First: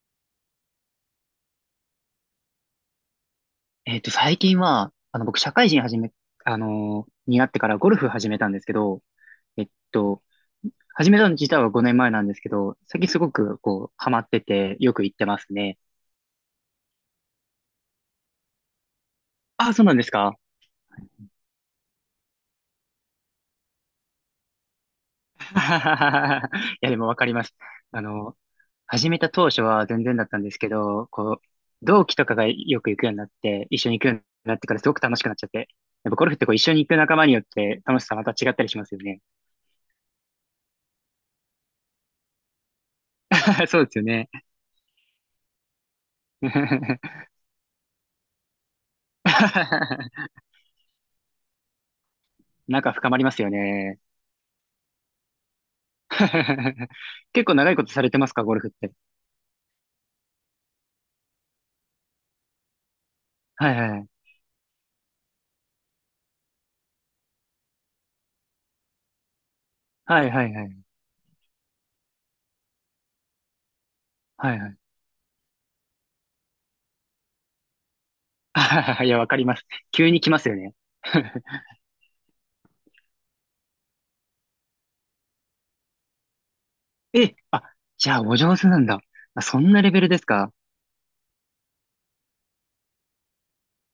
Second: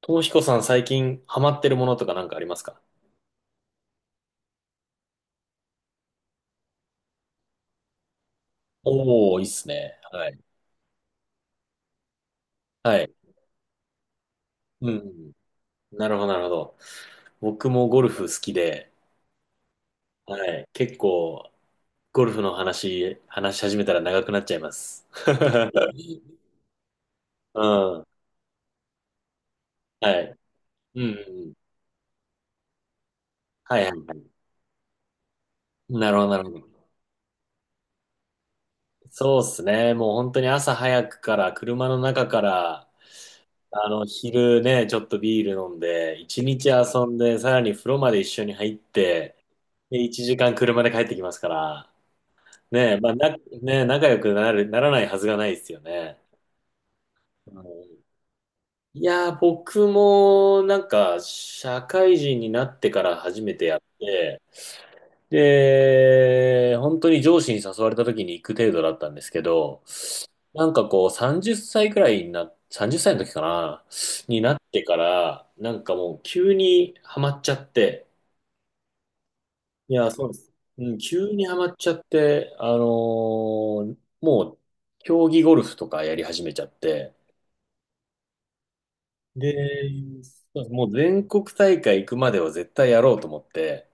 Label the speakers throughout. Speaker 1: ともひこさん最近ハマってるものとかなんかありますか？
Speaker 2: 最近は、僕、社会人始め、あのーになってからゴルフ始めたんですけど、
Speaker 1: おー、いいっ
Speaker 2: えっ
Speaker 1: すね。
Speaker 2: と、
Speaker 1: はい。
Speaker 2: 始めたの自体は5年前なんですけど、最
Speaker 1: は
Speaker 2: 近
Speaker 1: い。
Speaker 2: すごく、ハマってて、
Speaker 1: う
Speaker 2: よく行って
Speaker 1: ん。
Speaker 2: ますね。
Speaker 1: なるほど、なるほど。僕もゴルフ好きで、
Speaker 2: ああ、そうなんですか？
Speaker 1: はい。結構、ゴルフの話し始めたら長くなっちゃいます。
Speaker 2: いや、でもわかります。
Speaker 1: う
Speaker 2: あ
Speaker 1: ん。
Speaker 2: の、始めた当初は全然
Speaker 1: は
Speaker 2: だっ
Speaker 1: い。
Speaker 2: たんですけ
Speaker 1: う
Speaker 2: ど、
Speaker 1: ん。
Speaker 2: 同期とかがよく行くようになって、
Speaker 1: は
Speaker 2: 一
Speaker 1: い、は
Speaker 2: 緒
Speaker 1: い、
Speaker 2: に行く
Speaker 1: は
Speaker 2: ように
Speaker 1: い。
Speaker 2: なってからすごく楽しくなっちゃって。
Speaker 1: な
Speaker 2: やっ
Speaker 1: る
Speaker 2: ぱ
Speaker 1: ほ
Speaker 2: ゴ
Speaker 1: ど、
Speaker 2: ルフ
Speaker 1: な
Speaker 2: っ
Speaker 1: る
Speaker 2: て
Speaker 1: ほ
Speaker 2: こう一緒に
Speaker 1: ど。
Speaker 2: 行く仲間によって楽しさまた違ったりしますよね。
Speaker 1: そうっすね。もう本当に朝早くから、車の中から、
Speaker 2: そうですよね。
Speaker 1: 昼ね、ちょっとビール飲んで、一日遊ん で、さらに風呂まで一緒に入って、で、一時間車で帰ってきますから、
Speaker 2: 仲
Speaker 1: ねえ、ま
Speaker 2: 深
Speaker 1: あ、
Speaker 2: まりま
Speaker 1: ね
Speaker 2: すよ
Speaker 1: え、
Speaker 2: ね。
Speaker 1: 仲良くなる、ならないはずがないですよね。
Speaker 2: 結
Speaker 1: う
Speaker 2: 構長いこと
Speaker 1: ん。
Speaker 2: されてますか、ゴルフって？
Speaker 1: いやー、僕も、なんか、社会人になってから初めて
Speaker 2: はい
Speaker 1: やっ
Speaker 2: はい。
Speaker 1: て、で、本当に上司に誘われた時に行く程度だったんですけど、
Speaker 2: はいはいは
Speaker 1: なん
Speaker 2: い。
Speaker 1: かこう、30歳くらいにな、30歳の時かな、にな
Speaker 2: はい
Speaker 1: っ
Speaker 2: はい。
Speaker 1: てから、なんかもう急にハマっちゃって、
Speaker 2: あはははいや、わかります。
Speaker 1: いやー、
Speaker 2: 急に
Speaker 1: そ
Speaker 2: 来
Speaker 1: うで
Speaker 2: ます
Speaker 1: す。
Speaker 2: よね。
Speaker 1: うん、急にハマ っちゃって、もう、競技ゴルフとかやり始めちゃって、
Speaker 2: え、あ、じゃあお上手なんだ。あ、そんなレ
Speaker 1: で、
Speaker 2: ベルですか？
Speaker 1: そうですもう全国大会行くまでは絶対やろうと思って、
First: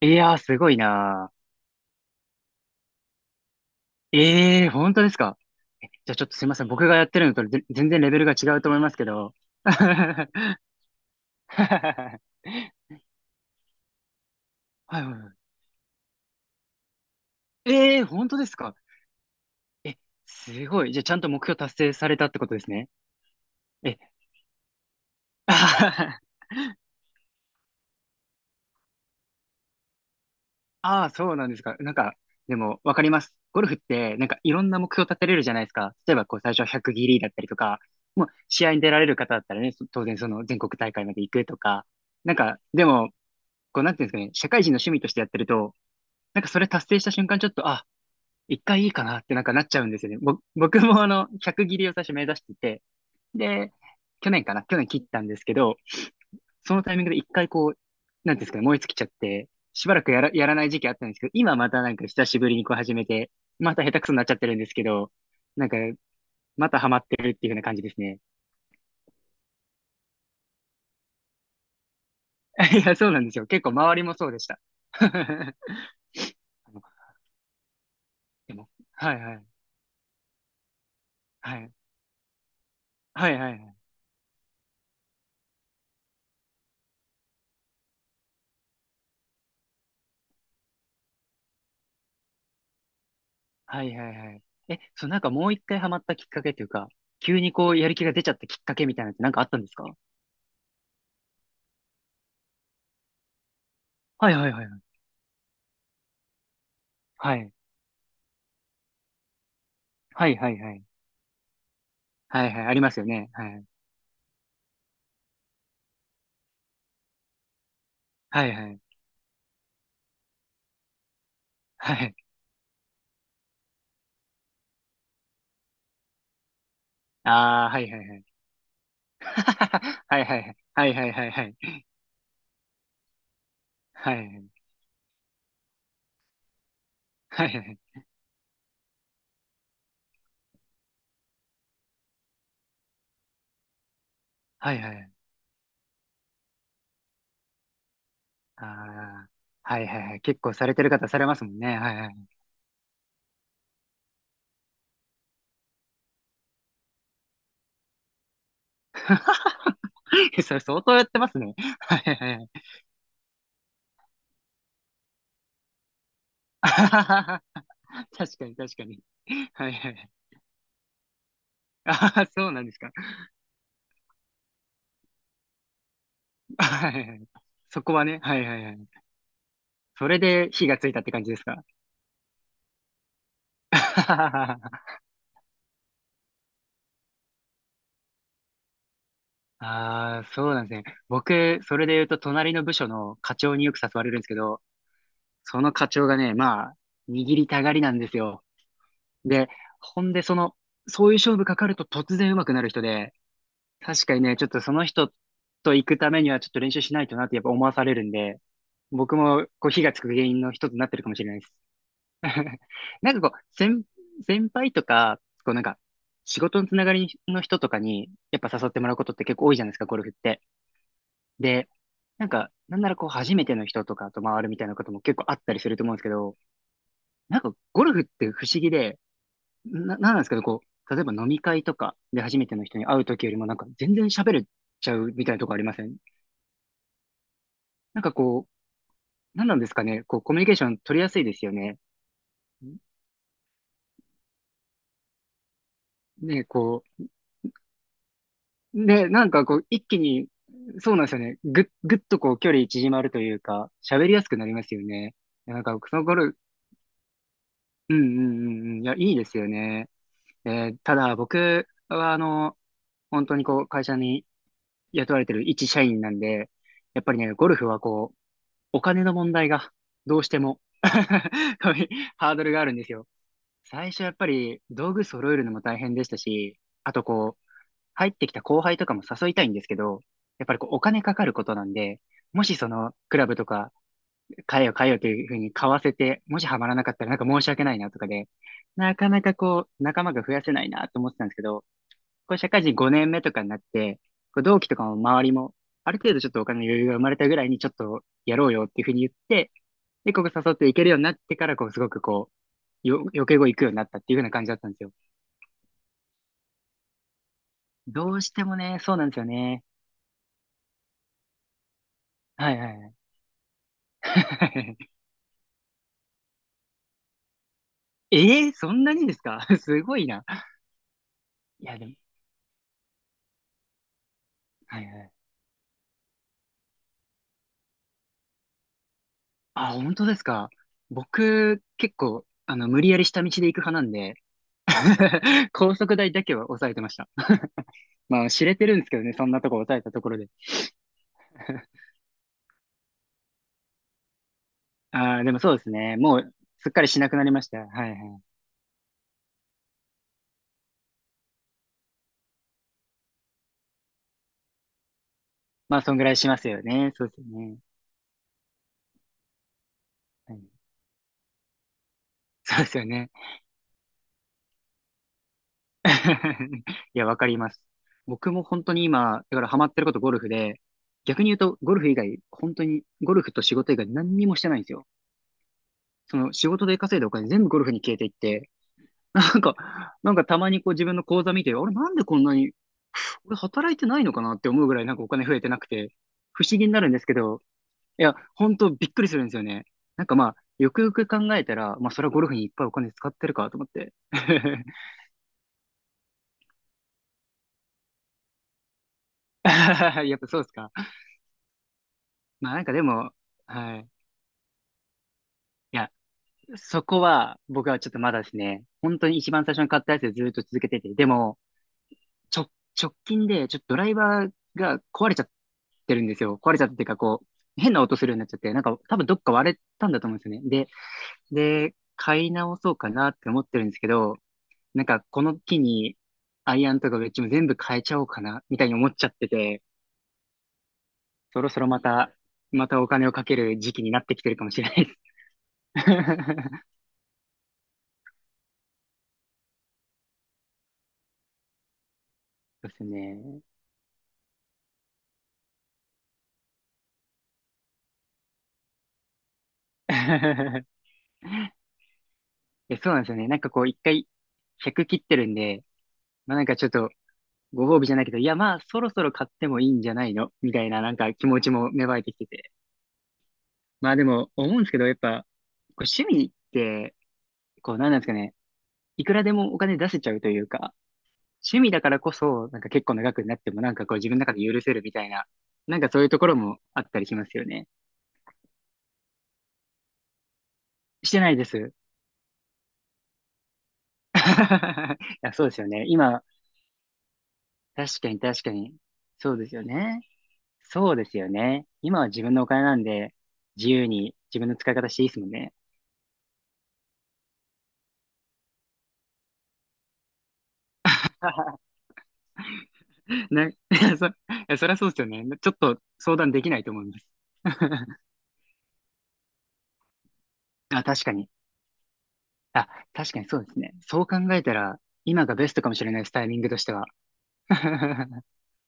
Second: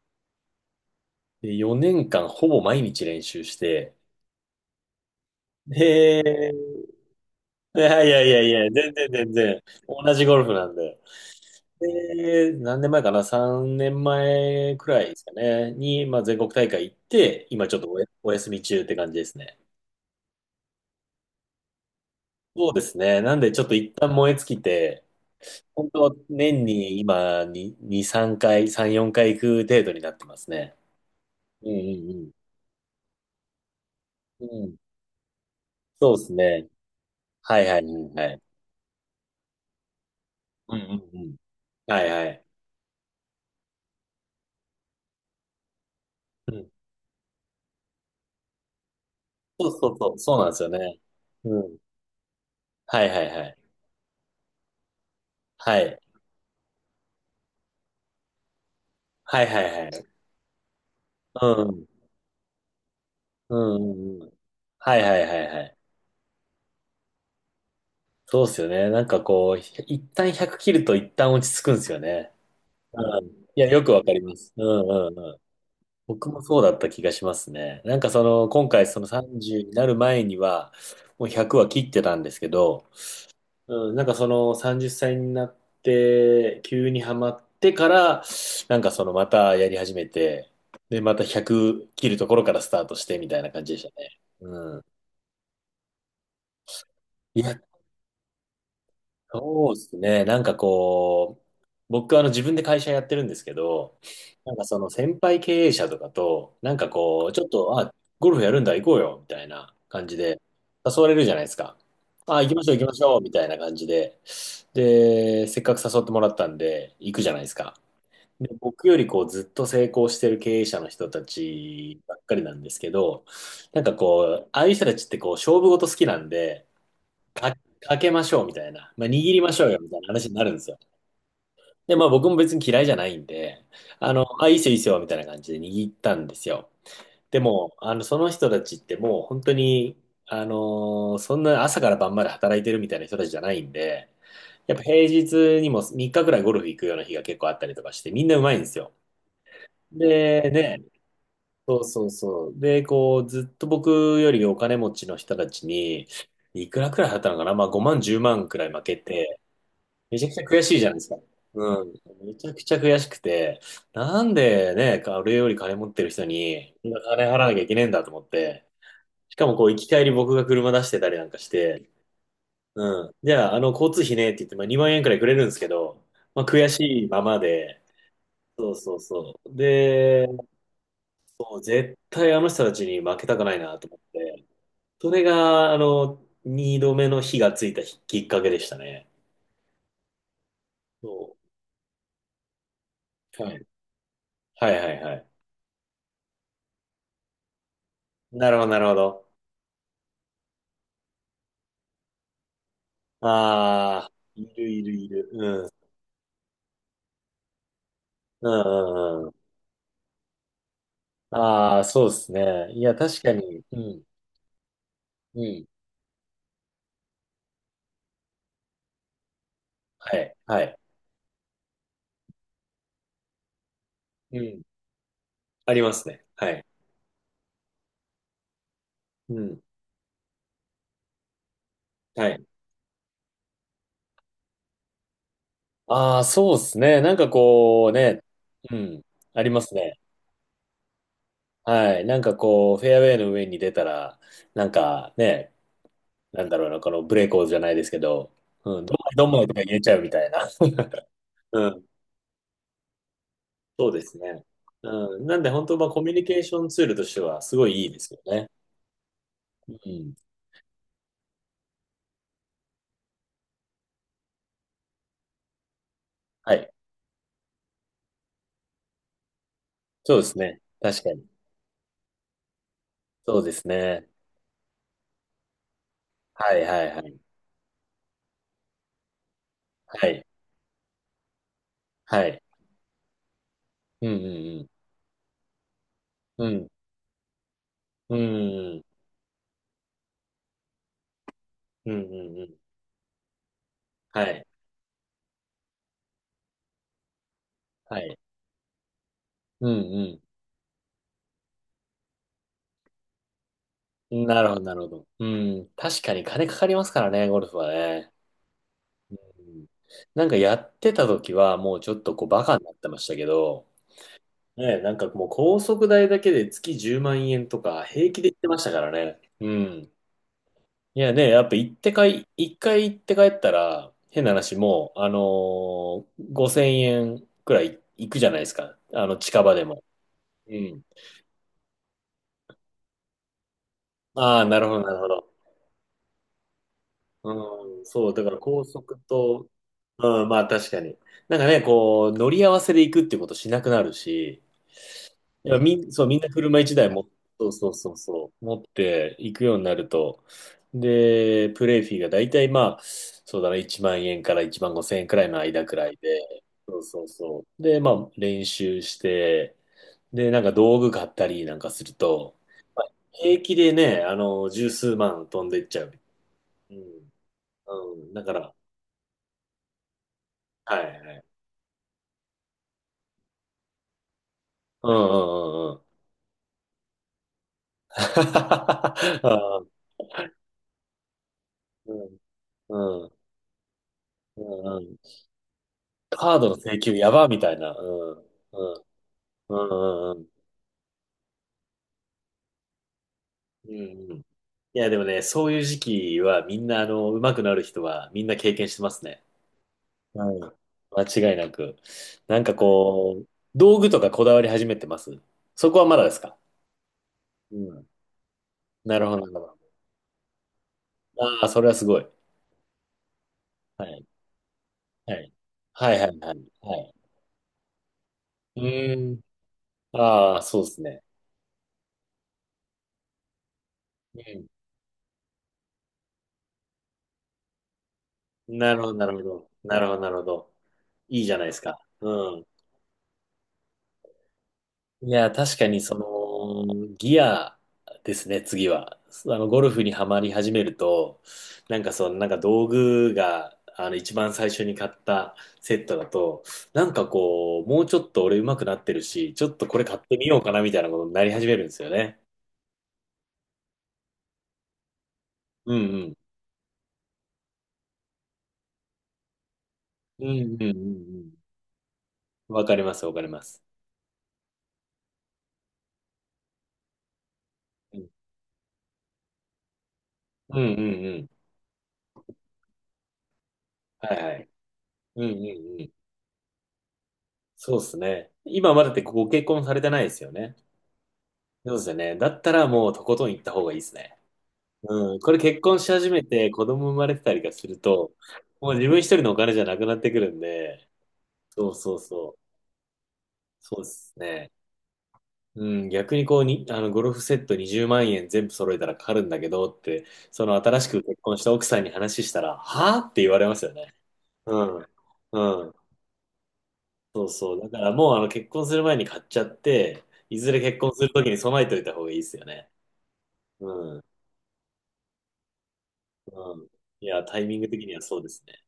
Speaker 2: いやー、すごいな
Speaker 1: で、4年間ほぼ毎日練習して、
Speaker 2: ー。本当ですか？え、じゃあちょっとすいません。僕
Speaker 1: で、
Speaker 2: がやってるのと
Speaker 1: い
Speaker 2: 全然
Speaker 1: やい
Speaker 2: レベ
Speaker 1: や
Speaker 2: ル
Speaker 1: い
Speaker 2: が
Speaker 1: や
Speaker 2: 違
Speaker 1: い
Speaker 2: うと
Speaker 1: や、
Speaker 2: 思いま
Speaker 1: 全
Speaker 2: すけ
Speaker 1: 然全
Speaker 2: ど。
Speaker 1: 然、同じ
Speaker 2: は
Speaker 1: ゴルフなんで。
Speaker 2: い
Speaker 1: で、何年前かな？ 3 年前く
Speaker 2: はい
Speaker 1: らいですか
Speaker 2: は
Speaker 1: ね、に、まあ、全国大会行って、今
Speaker 2: い。
Speaker 1: ちょっと
Speaker 2: 本
Speaker 1: お
Speaker 2: 当で
Speaker 1: 休
Speaker 2: す
Speaker 1: み
Speaker 2: か？
Speaker 1: 中って感じですね。
Speaker 2: え、すごい。じゃあちゃんと目標達成されたってことで
Speaker 1: そ
Speaker 2: す
Speaker 1: うで
Speaker 2: ね。
Speaker 1: すね。なんでちょっと一
Speaker 2: え、
Speaker 1: 旦燃え尽きて、本当は 年に今に2、3回、3、4回行く程度になってますね。
Speaker 2: ああ、そうなんです
Speaker 1: う
Speaker 2: か？なんか、
Speaker 1: ん
Speaker 2: でも、わかります。ゴルフって、なんか、
Speaker 1: うん
Speaker 2: い
Speaker 1: う
Speaker 2: ろ
Speaker 1: ん。う
Speaker 2: んな
Speaker 1: ん。
Speaker 2: 目標立てれるじゃないですか。例
Speaker 1: そ
Speaker 2: え
Speaker 1: うで
Speaker 2: ば、
Speaker 1: す
Speaker 2: 最初は
Speaker 1: ね。
Speaker 2: 100ギリだったりと
Speaker 1: はいは
Speaker 2: か、
Speaker 1: いはいは
Speaker 2: もう、
Speaker 1: い。
Speaker 2: 試合に出られる方だったらね、当然、全国
Speaker 1: うんう
Speaker 2: 大会
Speaker 1: ん
Speaker 2: まで
Speaker 1: う
Speaker 2: 行
Speaker 1: ん。
Speaker 2: くとか、
Speaker 1: はいは
Speaker 2: なん
Speaker 1: い。
Speaker 2: か、でも、なんていうんですかね、社会人の趣味としてやってると、なんか、
Speaker 1: う
Speaker 2: それ
Speaker 1: ん。
Speaker 2: 達成した瞬間、ちょっと、あ、一回いいかなって、なんか、なっ
Speaker 1: そう
Speaker 2: ちゃう
Speaker 1: そ
Speaker 2: ん
Speaker 1: う
Speaker 2: です
Speaker 1: そ
Speaker 2: よね。
Speaker 1: う。そうなんですよ
Speaker 2: 僕
Speaker 1: ね。
Speaker 2: も、
Speaker 1: う
Speaker 2: 100
Speaker 1: ん。
Speaker 2: ギリを最初目指してて、
Speaker 1: はいはいはい。
Speaker 2: で、去年かな、去年切ったんですけど、
Speaker 1: はい。
Speaker 2: そのタイミングで一回なんていうんですかね、燃え尽きちゃっ
Speaker 1: はい
Speaker 2: て、
Speaker 1: はいは
Speaker 2: しばら
Speaker 1: い。
Speaker 2: くやらない時期あったんですけど、
Speaker 1: う
Speaker 2: 今また
Speaker 1: ん。
Speaker 2: なんか久しぶりにこう始めて、
Speaker 1: うん
Speaker 2: また下手くそに
Speaker 1: うん
Speaker 2: な
Speaker 1: う
Speaker 2: っちゃ
Speaker 1: ん。
Speaker 2: ってるんですけ
Speaker 1: はい
Speaker 2: ど、
Speaker 1: はいはいは
Speaker 2: なんか、
Speaker 1: い。
Speaker 2: またハマってるっていう風な感じですね。
Speaker 1: そうですよね。なんかこう、一旦100切ると一旦落ち着くんですよね。
Speaker 2: いや、
Speaker 1: う
Speaker 2: そうな
Speaker 1: ん。
Speaker 2: んですよ。
Speaker 1: い
Speaker 2: 結
Speaker 1: や、
Speaker 2: 構
Speaker 1: よく
Speaker 2: 周
Speaker 1: わ
Speaker 2: り
Speaker 1: か
Speaker 2: も
Speaker 1: り
Speaker 2: そう
Speaker 1: ま
Speaker 2: でし
Speaker 1: す。う
Speaker 2: た。
Speaker 1: ん うんうん。
Speaker 2: あ
Speaker 1: 僕もそうだっ
Speaker 2: の
Speaker 1: た気がしますね。なんかその、
Speaker 2: でも、
Speaker 1: 今回その
Speaker 2: はいはい。
Speaker 1: 30になる前には、もう
Speaker 2: は
Speaker 1: 100は
Speaker 2: い。
Speaker 1: 切ってたんですけど、
Speaker 2: はいはいはい。
Speaker 1: うん、なんかその30歳になって急にハマってから、なんかそのまたやり始めて、でまた100切るところからスタートしてみたいな感じでし
Speaker 2: はい
Speaker 1: た
Speaker 2: はい
Speaker 1: ね。
Speaker 2: はい。
Speaker 1: う
Speaker 2: え、
Speaker 1: ん、
Speaker 2: そう、なんかもう一回ハマったきっかけというか、急
Speaker 1: い
Speaker 2: に
Speaker 1: や
Speaker 2: こうやる気が出ちゃったきっかけみたいなのってなんかあったんで
Speaker 1: そ
Speaker 2: す
Speaker 1: うで
Speaker 2: か？
Speaker 1: すね。なんかこう、僕自分で会社やってるんですけど、
Speaker 2: はいはい
Speaker 1: なん
Speaker 2: は
Speaker 1: か
Speaker 2: いは
Speaker 1: そ
Speaker 2: い。
Speaker 1: の先輩経営者とかと、なんかこう、
Speaker 2: は
Speaker 1: ちょっ
Speaker 2: い。
Speaker 1: と、あ、ゴルフやるんだ、行こうよ、みたいな感じ
Speaker 2: はい
Speaker 1: で、
Speaker 2: はいはい。
Speaker 1: 誘われるじゃないですか。あ、
Speaker 2: は
Speaker 1: 行
Speaker 2: い
Speaker 1: きま
Speaker 2: はい。
Speaker 1: しょ
Speaker 2: あ
Speaker 1: う、
Speaker 2: り
Speaker 1: 行き
Speaker 2: ま
Speaker 1: ま
Speaker 2: す
Speaker 1: し
Speaker 2: よ
Speaker 1: ょう、み
Speaker 2: ね。
Speaker 1: た
Speaker 2: は
Speaker 1: いな
Speaker 2: い。
Speaker 1: 感じで。で、せっかく誘ってもらったんで、行くじゃないですか。
Speaker 2: は
Speaker 1: で、
Speaker 2: いはい。
Speaker 1: 僕よりこう、ずっと成功してる経営者の人た
Speaker 2: は
Speaker 1: ち
Speaker 2: い。
Speaker 1: ばっかりなんですけど、なんかこう、ああいう人たちってこう、勝負事好きなんで、あ、
Speaker 2: ああ、はいは
Speaker 1: 開
Speaker 2: い
Speaker 1: け
Speaker 2: は
Speaker 1: ま
Speaker 2: い。
Speaker 1: しょうみたいな。まあ、握りましょうよみたい な
Speaker 2: はい
Speaker 1: 話に
Speaker 2: はい
Speaker 1: な
Speaker 2: は
Speaker 1: るん
Speaker 2: い。
Speaker 1: ですよ。
Speaker 2: はいはいはい。
Speaker 1: で、まあ僕も別に嫌いじゃないんで、
Speaker 2: はい
Speaker 1: あ、いいっ
Speaker 2: は
Speaker 1: すよいいっすよみたいな感じで握ったんですよ。
Speaker 2: い
Speaker 1: でも、
Speaker 2: はい。
Speaker 1: その人たちってもう本当に、あのそんな朝から晩まで働いてるみたいな人たちじゃないんで、
Speaker 2: は
Speaker 1: やっ
Speaker 2: い
Speaker 1: ぱ
Speaker 2: はいはい。はいは
Speaker 1: 平
Speaker 2: い。
Speaker 1: 日にも3日くらいゴルフ行くような日が結構あったりとかして、みんなうまいんですよ。
Speaker 2: ああ、はいはいはい。結
Speaker 1: で、
Speaker 2: 構され
Speaker 1: ね、
Speaker 2: てる方されますもんね。
Speaker 1: そう
Speaker 2: はい
Speaker 1: そ
Speaker 2: は
Speaker 1: う
Speaker 2: い。
Speaker 1: そう。で、こう、ずっと僕よりお金持ちの人たちに、いくらくらい払ったのかな、まあ5万、10万くらい負けて、めちゃくちゃ
Speaker 2: それ
Speaker 1: 悔しい
Speaker 2: 相
Speaker 1: じゃな
Speaker 2: 当
Speaker 1: いで
Speaker 2: やっ
Speaker 1: すか。
Speaker 2: てますね。
Speaker 1: うん。
Speaker 2: はいはいは
Speaker 1: めち
Speaker 2: い。
Speaker 1: ゃくちゃ悔しくて、なんでね、あれより金持ってる人
Speaker 2: あ
Speaker 1: に、こんな
Speaker 2: は
Speaker 1: 金払
Speaker 2: は
Speaker 1: わなきゃいけねえんだ
Speaker 2: は
Speaker 1: と思っ
Speaker 2: 確かに
Speaker 1: て、
Speaker 2: 確かに。
Speaker 1: しかもこ
Speaker 2: は
Speaker 1: う、
Speaker 2: い
Speaker 1: 行き
Speaker 2: はいは
Speaker 1: 帰
Speaker 2: い。
Speaker 1: り僕が車出してたりなんかして、
Speaker 2: ああ、そうなんですか？
Speaker 1: うん。じゃあ、交通費ねって言って、まあ、2万円くらいくれるんですけど、まあ、悔
Speaker 2: はいは
Speaker 1: しい
Speaker 2: いは
Speaker 1: ま
Speaker 2: い。
Speaker 1: まで、
Speaker 2: そこはね、はいはい
Speaker 1: そ
Speaker 2: は
Speaker 1: う
Speaker 2: い。
Speaker 1: そうそう。
Speaker 2: それ
Speaker 1: で、
Speaker 2: で火がついたって感じです
Speaker 1: もう
Speaker 2: か？
Speaker 1: 絶対あの人たちに負けたくないなと思って、それが、2度目の火がついたきっかけでしたね。
Speaker 2: ああ、そうなんですね。
Speaker 1: そ
Speaker 2: 僕、それで言うと、隣の部署の課
Speaker 1: う。は
Speaker 2: 長に
Speaker 1: い。
Speaker 2: よく誘われるんですけど、
Speaker 1: はいはいはい。
Speaker 2: その課長がね、まあ、握りたがりなんですよ。
Speaker 1: なるほど、なるほど。
Speaker 2: で、ほんで、そういう勝負かかると突然上手くなる人で、確
Speaker 1: ああ、
Speaker 2: かにね、ち
Speaker 1: い
Speaker 2: ょっと
Speaker 1: る
Speaker 2: そ
Speaker 1: い
Speaker 2: の
Speaker 1: るい
Speaker 2: 人
Speaker 1: る。うん。
Speaker 2: と行くためにはちょっと練習しないとなってやっぱ思わされるんで、
Speaker 1: うん
Speaker 2: 僕
Speaker 1: うんう
Speaker 2: も
Speaker 1: ん。
Speaker 2: こう火がつく原因の一つになってるかもしれないです。
Speaker 1: ああ、そうです ね。いや、
Speaker 2: な
Speaker 1: 確
Speaker 2: んか
Speaker 1: か
Speaker 2: こう、
Speaker 1: に。うん。
Speaker 2: 先輩とか、
Speaker 1: う
Speaker 2: こうなん
Speaker 1: ん。
Speaker 2: か、仕事のつながりの人とかに、やっぱ誘ってもらうことって結構多いじゃないですか、ゴルフっ
Speaker 1: はい。
Speaker 2: て。
Speaker 1: はい。
Speaker 2: で、なんか、なんならこう、初めての人とかと
Speaker 1: う
Speaker 2: 回るみ
Speaker 1: ん。
Speaker 2: たいなことも結構あったりす
Speaker 1: あ
Speaker 2: る
Speaker 1: り
Speaker 2: と
Speaker 1: ま
Speaker 2: 思うんです
Speaker 1: す
Speaker 2: け
Speaker 1: ね。
Speaker 2: ど、
Speaker 1: はい。
Speaker 2: なんかゴルフって不思議で、
Speaker 1: うん。
Speaker 2: なんなんですかね、こう、例えば飲み会とかで
Speaker 1: は
Speaker 2: 初
Speaker 1: い。
Speaker 2: めての人に会うときよりもなんか全然喋れちゃうみたいなとこありません？
Speaker 1: ああ、そうですね。なんかこう
Speaker 2: なんか
Speaker 1: ね。
Speaker 2: こ
Speaker 1: うん。
Speaker 2: う、
Speaker 1: あ
Speaker 2: なん
Speaker 1: り
Speaker 2: なん
Speaker 1: ま
Speaker 2: で
Speaker 1: す
Speaker 2: すか
Speaker 1: ね。
Speaker 2: ね、こう、コミュニケーション取りやすいですよね。
Speaker 1: はい。なんかこう、フェアウェイの上に出たら、なんかね、な
Speaker 2: ね、
Speaker 1: んだろうな、
Speaker 2: こ
Speaker 1: このブレイコーじゃないですけど、うん。
Speaker 2: う、
Speaker 1: どん
Speaker 2: で、
Speaker 1: まい
Speaker 2: な
Speaker 1: ど
Speaker 2: ん
Speaker 1: んま
Speaker 2: か
Speaker 1: いと
Speaker 2: こ
Speaker 1: か
Speaker 2: う、
Speaker 1: 言え
Speaker 2: 一
Speaker 1: ちゃ
Speaker 2: 気
Speaker 1: うみた
Speaker 2: に、
Speaker 1: いな。
Speaker 2: そうなんですよね、
Speaker 1: うん。
Speaker 2: ぐっとこう、距離縮まるというか、
Speaker 1: そうで
Speaker 2: 喋り
Speaker 1: す
Speaker 2: やすく
Speaker 1: ね。
Speaker 2: なりますよね。
Speaker 1: うん。なんで
Speaker 2: なん
Speaker 1: 本当、
Speaker 2: か、
Speaker 1: まあ、
Speaker 2: そ
Speaker 1: コ
Speaker 2: の
Speaker 1: ミュ
Speaker 2: ゴ
Speaker 1: ニ
Speaker 2: ルフ、
Speaker 1: ケーションツールとしては、すごいいい
Speaker 2: う
Speaker 1: で
Speaker 2: ん
Speaker 1: すよ
Speaker 2: うん
Speaker 1: ね。
Speaker 2: うんうん、いや、いいですよ
Speaker 1: う
Speaker 2: ね。
Speaker 1: ん。
Speaker 2: ただ僕は、本当にこう、会社に雇われてる一社員なんで、
Speaker 1: はい。
Speaker 2: やっぱりね、ゴルフはこう、お金の問題が
Speaker 1: そ
Speaker 2: ど
Speaker 1: うで
Speaker 2: うし
Speaker 1: す
Speaker 2: ても
Speaker 1: ね。確かに。
Speaker 2: こういうハードルがあるんですよ。
Speaker 1: そうです
Speaker 2: 最初
Speaker 1: ね。
Speaker 2: やっぱり道具揃えるのも大変でした
Speaker 1: は
Speaker 2: し、
Speaker 1: いはい
Speaker 2: あ
Speaker 1: は
Speaker 2: と
Speaker 1: い。
Speaker 2: こう、入ってきた後輩とかも誘いたいんですけど、
Speaker 1: はい。
Speaker 2: やっぱりこう、お金かかることなんで、
Speaker 1: はい。
Speaker 2: もしその、クラブとか、
Speaker 1: うんう
Speaker 2: 買え
Speaker 1: ん
Speaker 2: よ買えよというふうに買わせて、もし
Speaker 1: う
Speaker 2: ハマ
Speaker 1: ん。
Speaker 2: らなかったらなんか申し訳ないなとか
Speaker 1: うん。
Speaker 2: で、
Speaker 1: うん
Speaker 2: なかなかこう、仲間が増やせないなと思ってたんですけど、
Speaker 1: うんう
Speaker 2: こ
Speaker 1: ん
Speaker 2: う
Speaker 1: う
Speaker 2: 社
Speaker 1: ん。
Speaker 2: 会人5年目とかになって、
Speaker 1: は
Speaker 2: こう
Speaker 1: い。
Speaker 2: 同期とかも周りも、ある程度ちょっとお金の余裕が生まれたぐらいにちょっ
Speaker 1: は
Speaker 2: と
Speaker 1: い。
Speaker 2: やろうよっていうふうに言って、
Speaker 1: う
Speaker 2: で、
Speaker 1: ん
Speaker 2: ここ誘っていけるようになってから、こうすごくこう、余計語行くようになったって
Speaker 1: う
Speaker 2: いうふう
Speaker 1: ん。
Speaker 2: な
Speaker 1: な
Speaker 2: 感
Speaker 1: る
Speaker 2: じ
Speaker 1: ほ
Speaker 2: だ
Speaker 1: ど
Speaker 2: ったん
Speaker 1: な
Speaker 2: で
Speaker 1: る
Speaker 2: す
Speaker 1: ほ
Speaker 2: よ。
Speaker 1: ど。うん。確かに金かかりますからね、ゴルフは
Speaker 2: ど
Speaker 1: ね。
Speaker 2: うしてもね、そうなん
Speaker 1: う
Speaker 2: ですよね。
Speaker 1: ん、なんかやってた時はもうちょっとこうバ
Speaker 2: は
Speaker 1: カ
Speaker 2: い
Speaker 1: にな
Speaker 2: は
Speaker 1: っ
Speaker 2: いは
Speaker 1: て
Speaker 2: い。
Speaker 1: ましたけど、ね、なん かもう高速代だけで月10万円とか平
Speaker 2: え
Speaker 1: 気で言ってました
Speaker 2: そ
Speaker 1: か
Speaker 2: ん
Speaker 1: ら
Speaker 2: なにで
Speaker 1: ね。
Speaker 2: すか？
Speaker 1: う
Speaker 2: す
Speaker 1: ん。
Speaker 2: ごいな。
Speaker 1: いやね、やっぱ
Speaker 2: い
Speaker 1: 行っ
Speaker 2: や、で
Speaker 1: て
Speaker 2: も、
Speaker 1: かい、一回行って帰ったら、変な話
Speaker 2: はいは
Speaker 1: もう、
Speaker 2: い。
Speaker 1: 5000円くらい行くじゃないですか。近場で
Speaker 2: あ、
Speaker 1: も。
Speaker 2: 本当ですか？
Speaker 1: うん。
Speaker 2: 僕、結構、無理やり下道で行く派なんで、
Speaker 1: ああ、なるほど、なるほど。
Speaker 2: 高速代だけは抑えてました。
Speaker 1: うん、そう、だ
Speaker 2: まあ、
Speaker 1: から
Speaker 2: 知れ
Speaker 1: 高
Speaker 2: てるんですけ
Speaker 1: 速
Speaker 2: どね、そんな
Speaker 1: と、
Speaker 2: とこ抑えたところ
Speaker 1: う
Speaker 2: で。
Speaker 1: ん、まあ確かに。なんかね、こう、乗り合わせで行くってことしなくなるし、
Speaker 2: ああ、でも
Speaker 1: い
Speaker 2: そう
Speaker 1: や、
Speaker 2: ですね。
Speaker 1: そう、
Speaker 2: も
Speaker 1: みんな
Speaker 2: う、
Speaker 1: 車
Speaker 2: すっ
Speaker 1: 一
Speaker 2: かり
Speaker 1: 台
Speaker 2: し
Speaker 1: も、
Speaker 2: なくなりま
Speaker 1: そ
Speaker 2: し
Speaker 1: う
Speaker 2: た。は
Speaker 1: そ
Speaker 2: い
Speaker 1: う
Speaker 2: は
Speaker 1: そう
Speaker 2: い。
Speaker 1: そう、持っていくようになると、で、プレイフィーがだいたいまあ、そうだな、1万円から1万5千円くらいの間く
Speaker 2: まあ、
Speaker 1: ら
Speaker 2: そ
Speaker 1: い
Speaker 2: んぐらいしま
Speaker 1: で、
Speaker 2: すよ
Speaker 1: そう
Speaker 2: ね。
Speaker 1: そ
Speaker 2: そ
Speaker 1: う
Speaker 2: うですよ
Speaker 1: そ
Speaker 2: ね。
Speaker 1: う。で、まあ、練習して、で、
Speaker 2: は
Speaker 1: なん
Speaker 2: い、
Speaker 1: か道具買ったりなんかすると、
Speaker 2: そうです
Speaker 1: ま
Speaker 2: よ
Speaker 1: あ、
Speaker 2: ね。
Speaker 1: 平気でね、十数万飛んでっちゃう。う
Speaker 2: いや、
Speaker 1: ん。
Speaker 2: わかります。
Speaker 1: うん。だか
Speaker 2: 僕も
Speaker 1: ら、
Speaker 2: 本当に今、だからハマってることゴルフで、
Speaker 1: はい、は
Speaker 2: 逆
Speaker 1: い。
Speaker 2: に言うと、ゴルフ以外、本当に、ゴルフと仕事以外何にもしてないんですよ。
Speaker 1: うんうんうんうん。
Speaker 2: 仕事で稼いだお金全部ゴルフに 消えていって、
Speaker 1: あ
Speaker 2: なん
Speaker 1: ー、
Speaker 2: か、なんかたまにこう自分の口座見て、あれな
Speaker 1: う
Speaker 2: んでこんなに、
Speaker 1: んうん
Speaker 2: 俺働いてないのかな
Speaker 1: う
Speaker 2: って思うぐ
Speaker 1: んう
Speaker 2: らいなん
Speaker 1: ん、
Speaker 2: かお金増えてなくて、
Speaker 1: カー
Speaker 2: 不
Speaker 1: ドの
Speaker 2: 思議に
Speaker 1: 請
Speaker 2: なるん
Speaker 1: 求
Speaker 2: です
Speaker 1: や
Speaker 2: け
Speaker 1: ばみ
Speaker 2: ど、
Speaker 1: たいな。
Speaker 2: い
Speaker 1: う
Speaker 2: や、
Speaker 1: ん。
Speaker 2: 本
Speaker 1: う
Speaker 2: 当
Speaker 1: ん。
Speaker 2: びっくりするんですよ
Speaker 1: う
Speaker 2: ね。なん
Speaker 1: んう
Speaker 2: か
Speaker 1: んうん。
Speaker 2: まあ、よくよく考えたら、まあそれはゴルフにいっぱいお金使ってるかと思っ
Speaker 1: うん
Speaker 2: て。
Speaker 1: うんうん。 いや、でもね、そういう時期はみんな、上手くなる人はみんな経験してますね。
Speaker 2: やっぱ
Speaker 1: は
Speaker 2: そ
Speaker 1: い。
Speaker 2: うですか？
Speaker 1: 間違いなく。なん
Speaker 2: まあ
Speaker 1: か
Speaker 2: なんかでも、
Speaker 1: こう、
Speaker 2: は
Speaker 1: 道
Speaker 2: い。い
Speaker 1: 具とかこだわり始めてます？そこは
Speaker 2: や、
Speaker 1: まだですか？
Speaker 2: そこは
Speaker 1: う
Speaker 2: 僕は
Speaker 1: ん。
Speaker 2: ちょっとまだですね、
Speaker 1: な
Speaker 2: 本
Speaker 1: る
Speaker 2: 当
Speaker 1: ほ
Speaker 2: に
Speaker 1: ど、な
Speaker 2: 一
Speaker 1: るほ
Speaker 2: 番最
Speaker 1: ど。
Speaker 2: 初に買ったやつでずっと続けてて、でも、
Speaker 1: ああ、それはすごい。
Speaker 2: ちょ、直近でちょっとド
Speaker 1: は
Speaker 2: ライ
Speaker 1: い。
Speaker 2: バーが壊
Speaker 1: は
Speaker 2: れちゃっ
Speaker 1: い。は
Speaker 2: て
Speaker 1: い
Speaker 2: るん
Speaker 1: は
Speaker 2: で
Speaker 1: い
Speaker 2: す
Speaker 1: は
Speaker 2: よ。
Speaker 1: い。
Speaker 2: 壊れちゃった
Speaker 1: は
Speaker 2: っていう
Speaker 1: い。
Speaker 2: か、こう、変な音するようになっちゃって、
Speaker 1: う
Speaker 2: なんか
Speaker 1: ー
Speaker 2: 多分ど
Speaker 1: ん。
Speaker 2: っか割れたんだと思うんです
Speaker 1: あ
Speaker 2: よ
Speaker 1: あ、
Speaker 2: ね。
Speaker 1: そう
Speaker 2: で、
Speaker 1: ですね。
Speaker 2: 買い直そうかなって思ってるんですけど、
Speaker 1: うん。
Speaker 2: なんかこの機に、アイアンとかウェッジも全部変えちゃおうかな、みたい
Speaker 1: な
Speaker 2: に
Speaker 1: るほ
Speaker 2: 思
Speaker 1: ど、
Speaker 2: っち
Speaker 1: な
Speaker 2: ゃ
Speaker 1: る
Speaker 2: っ
Speaker 1: ほ
Speaker 2: て
Speaker 1: ど。
Speaker 2: て、
Speaker 1: なるほど、なるほど。いいじゃ
Speaker 2: そ
Speaker 1: ない
Speaker 2: ろ
Speaker 1: です
Speaker 2: そろ
Speaker 1: か。
Speaker 2: また、
Speaker 1: うん。
Speaker 2: またお金をかける時期になってきてるかもしれないです。
Speaker 1: いや、確かにそ の、ギアですね、次は。ゴルフにはまり始めると、なんかその、なんか道
Speaker 2: そうです
Speaker 1: 具
Speaker 2: ね。
Speaker 1: が、一番最初に買ったセットだと、なんかこう、もうちょっと俺上手くなってるし、ちょっとこれ買ってみようかな みたいなことになり始めるんですよね。
Speaker 2: いやそうなんですよね。なんかこう、一回100切ってるんで、
Speaker 1: うんうん。
Speaker 2: まあなんかちょっと、ご褒美じゃないけど、いやまあそろそろ買ってもいいんじゃない
Speaker 1: う
Speaker 2: のみ
Speaker 1: んうん
Speaker 2: た
Speaker 1: う
Speaker 2: いななんか気
Speaker 1: ん
Speaker 2: 持ちも芽生えてきてて。
Speaker 1: うん。わかります、わかります。
Speaker 2: まあでも思うんですけど、やっぱ、こう趣味って、こうなん
Speaker 1: う
Speaker 2: なんです
Speaker 1: ん
Speaker 2: かね、いくらでもお金出せちゃうという
Speaker 1: う
Speaker 2: か、
Speaker 1: んうんうん。
Speaker 2: 趣味だからこそ、なんか結構長くなってもなんかこう自
Speaker 1: は
Speaker 2: 分の
Speaker 1: いは
Speaker 2: 中で
Speaker 1: い。
Speaker 2: 許せるみたい
Speaker 1: う
Speaker 2: な、
Speaker 1: んう
Speaker 2: なん
Speaker 1: んう
Speaker 2: か
Speaker 1: ん。
Speaker 2: そういうところもあったりしますよね。
Speaker 1: そうですね。今まだってご結婚されてないですよね。
Speaker 2: してないです。
Speaker 1: そうですよね。だったらもうとことん行った方がいいですね。
Speaker 2: い
Speaker 1: うん、こ
Speaker 2: や、
Speaker 1: れ
Speaker 2: そうです
Speaker 1: 結
Speaker 2: よ
Speaker 1: 婚
Speaker 2: ね。
Speaker 1: し始
Speaker 2: 今、
Speaker 1: めて子供生まれてたりがする
Speaker 2: 確か
Speaker 1: と、
Speaker 2: に確か
Speaker 1: も
Speaker 2: に。
Speaker 1: う自分一人の
Speaker 2: そ
Speaker 1: お
Speaker 2: うで
Speaker 1: 金
Speaker 2: す
Speaker 1: じ
Speaker 2: よ
Speaker 1: ゃなくな
Speaker 2: ね。
Speaker 1: ってくるんで、
Speaker 2: そうですよね。
Speaker 1: そうそう
Speaker 2: 今は自分
Speaker 1: そう。
Speaker 2: のお金なんで、自
Speaker 1: そう
Speaker 2: 由
Speaker 1: です
Speaker 2: に自分
Speaker 1: ね。
Speaker 2: の使い方していいですもんね。
Speaker 1: うん、逆にこうに、ゴルフセット20万円全部揃えたらかかるんだけどって、その新しく結婚した奥 さんに話したら、はぁって言われま
Speaker 2: い
Speaker 1: すよね。
Speaker 2: や、いや、
Speaker 1: う
Speaker 2: そりゃそ
Speaker 1: ん。
Speaker 2: うですよね。ちょっ
Speaker 1: うん。
Speaker 2: と相談できないと思います。
Speaker 1: そうそう。だから もう結婚する前に買っちゃって、いずれ結
Speaker 2: あ、
Speaker 1: 婚す
Speaker 2: 確
Speaker 1: る
Speaker 2: か
Speaker 1: と
Speaker 2: に。
Speaker 1: きに備えておいた方がいいですよ
Speaker 2: あ、
Speaker 1: ね。
Speaker 2: 確かにそうです
Speaker 1: う
Speaker 2: ね。
Speaker 1: ん。
Speaker 2: そ
Speaker 1: う
Speaker 2: う考えたら、今がベストかもしれないです、タイミングとし
Speaker 1: ん。
Speaker 2: ては。
Speaker 1: いや、タイミング的にはそう ですね。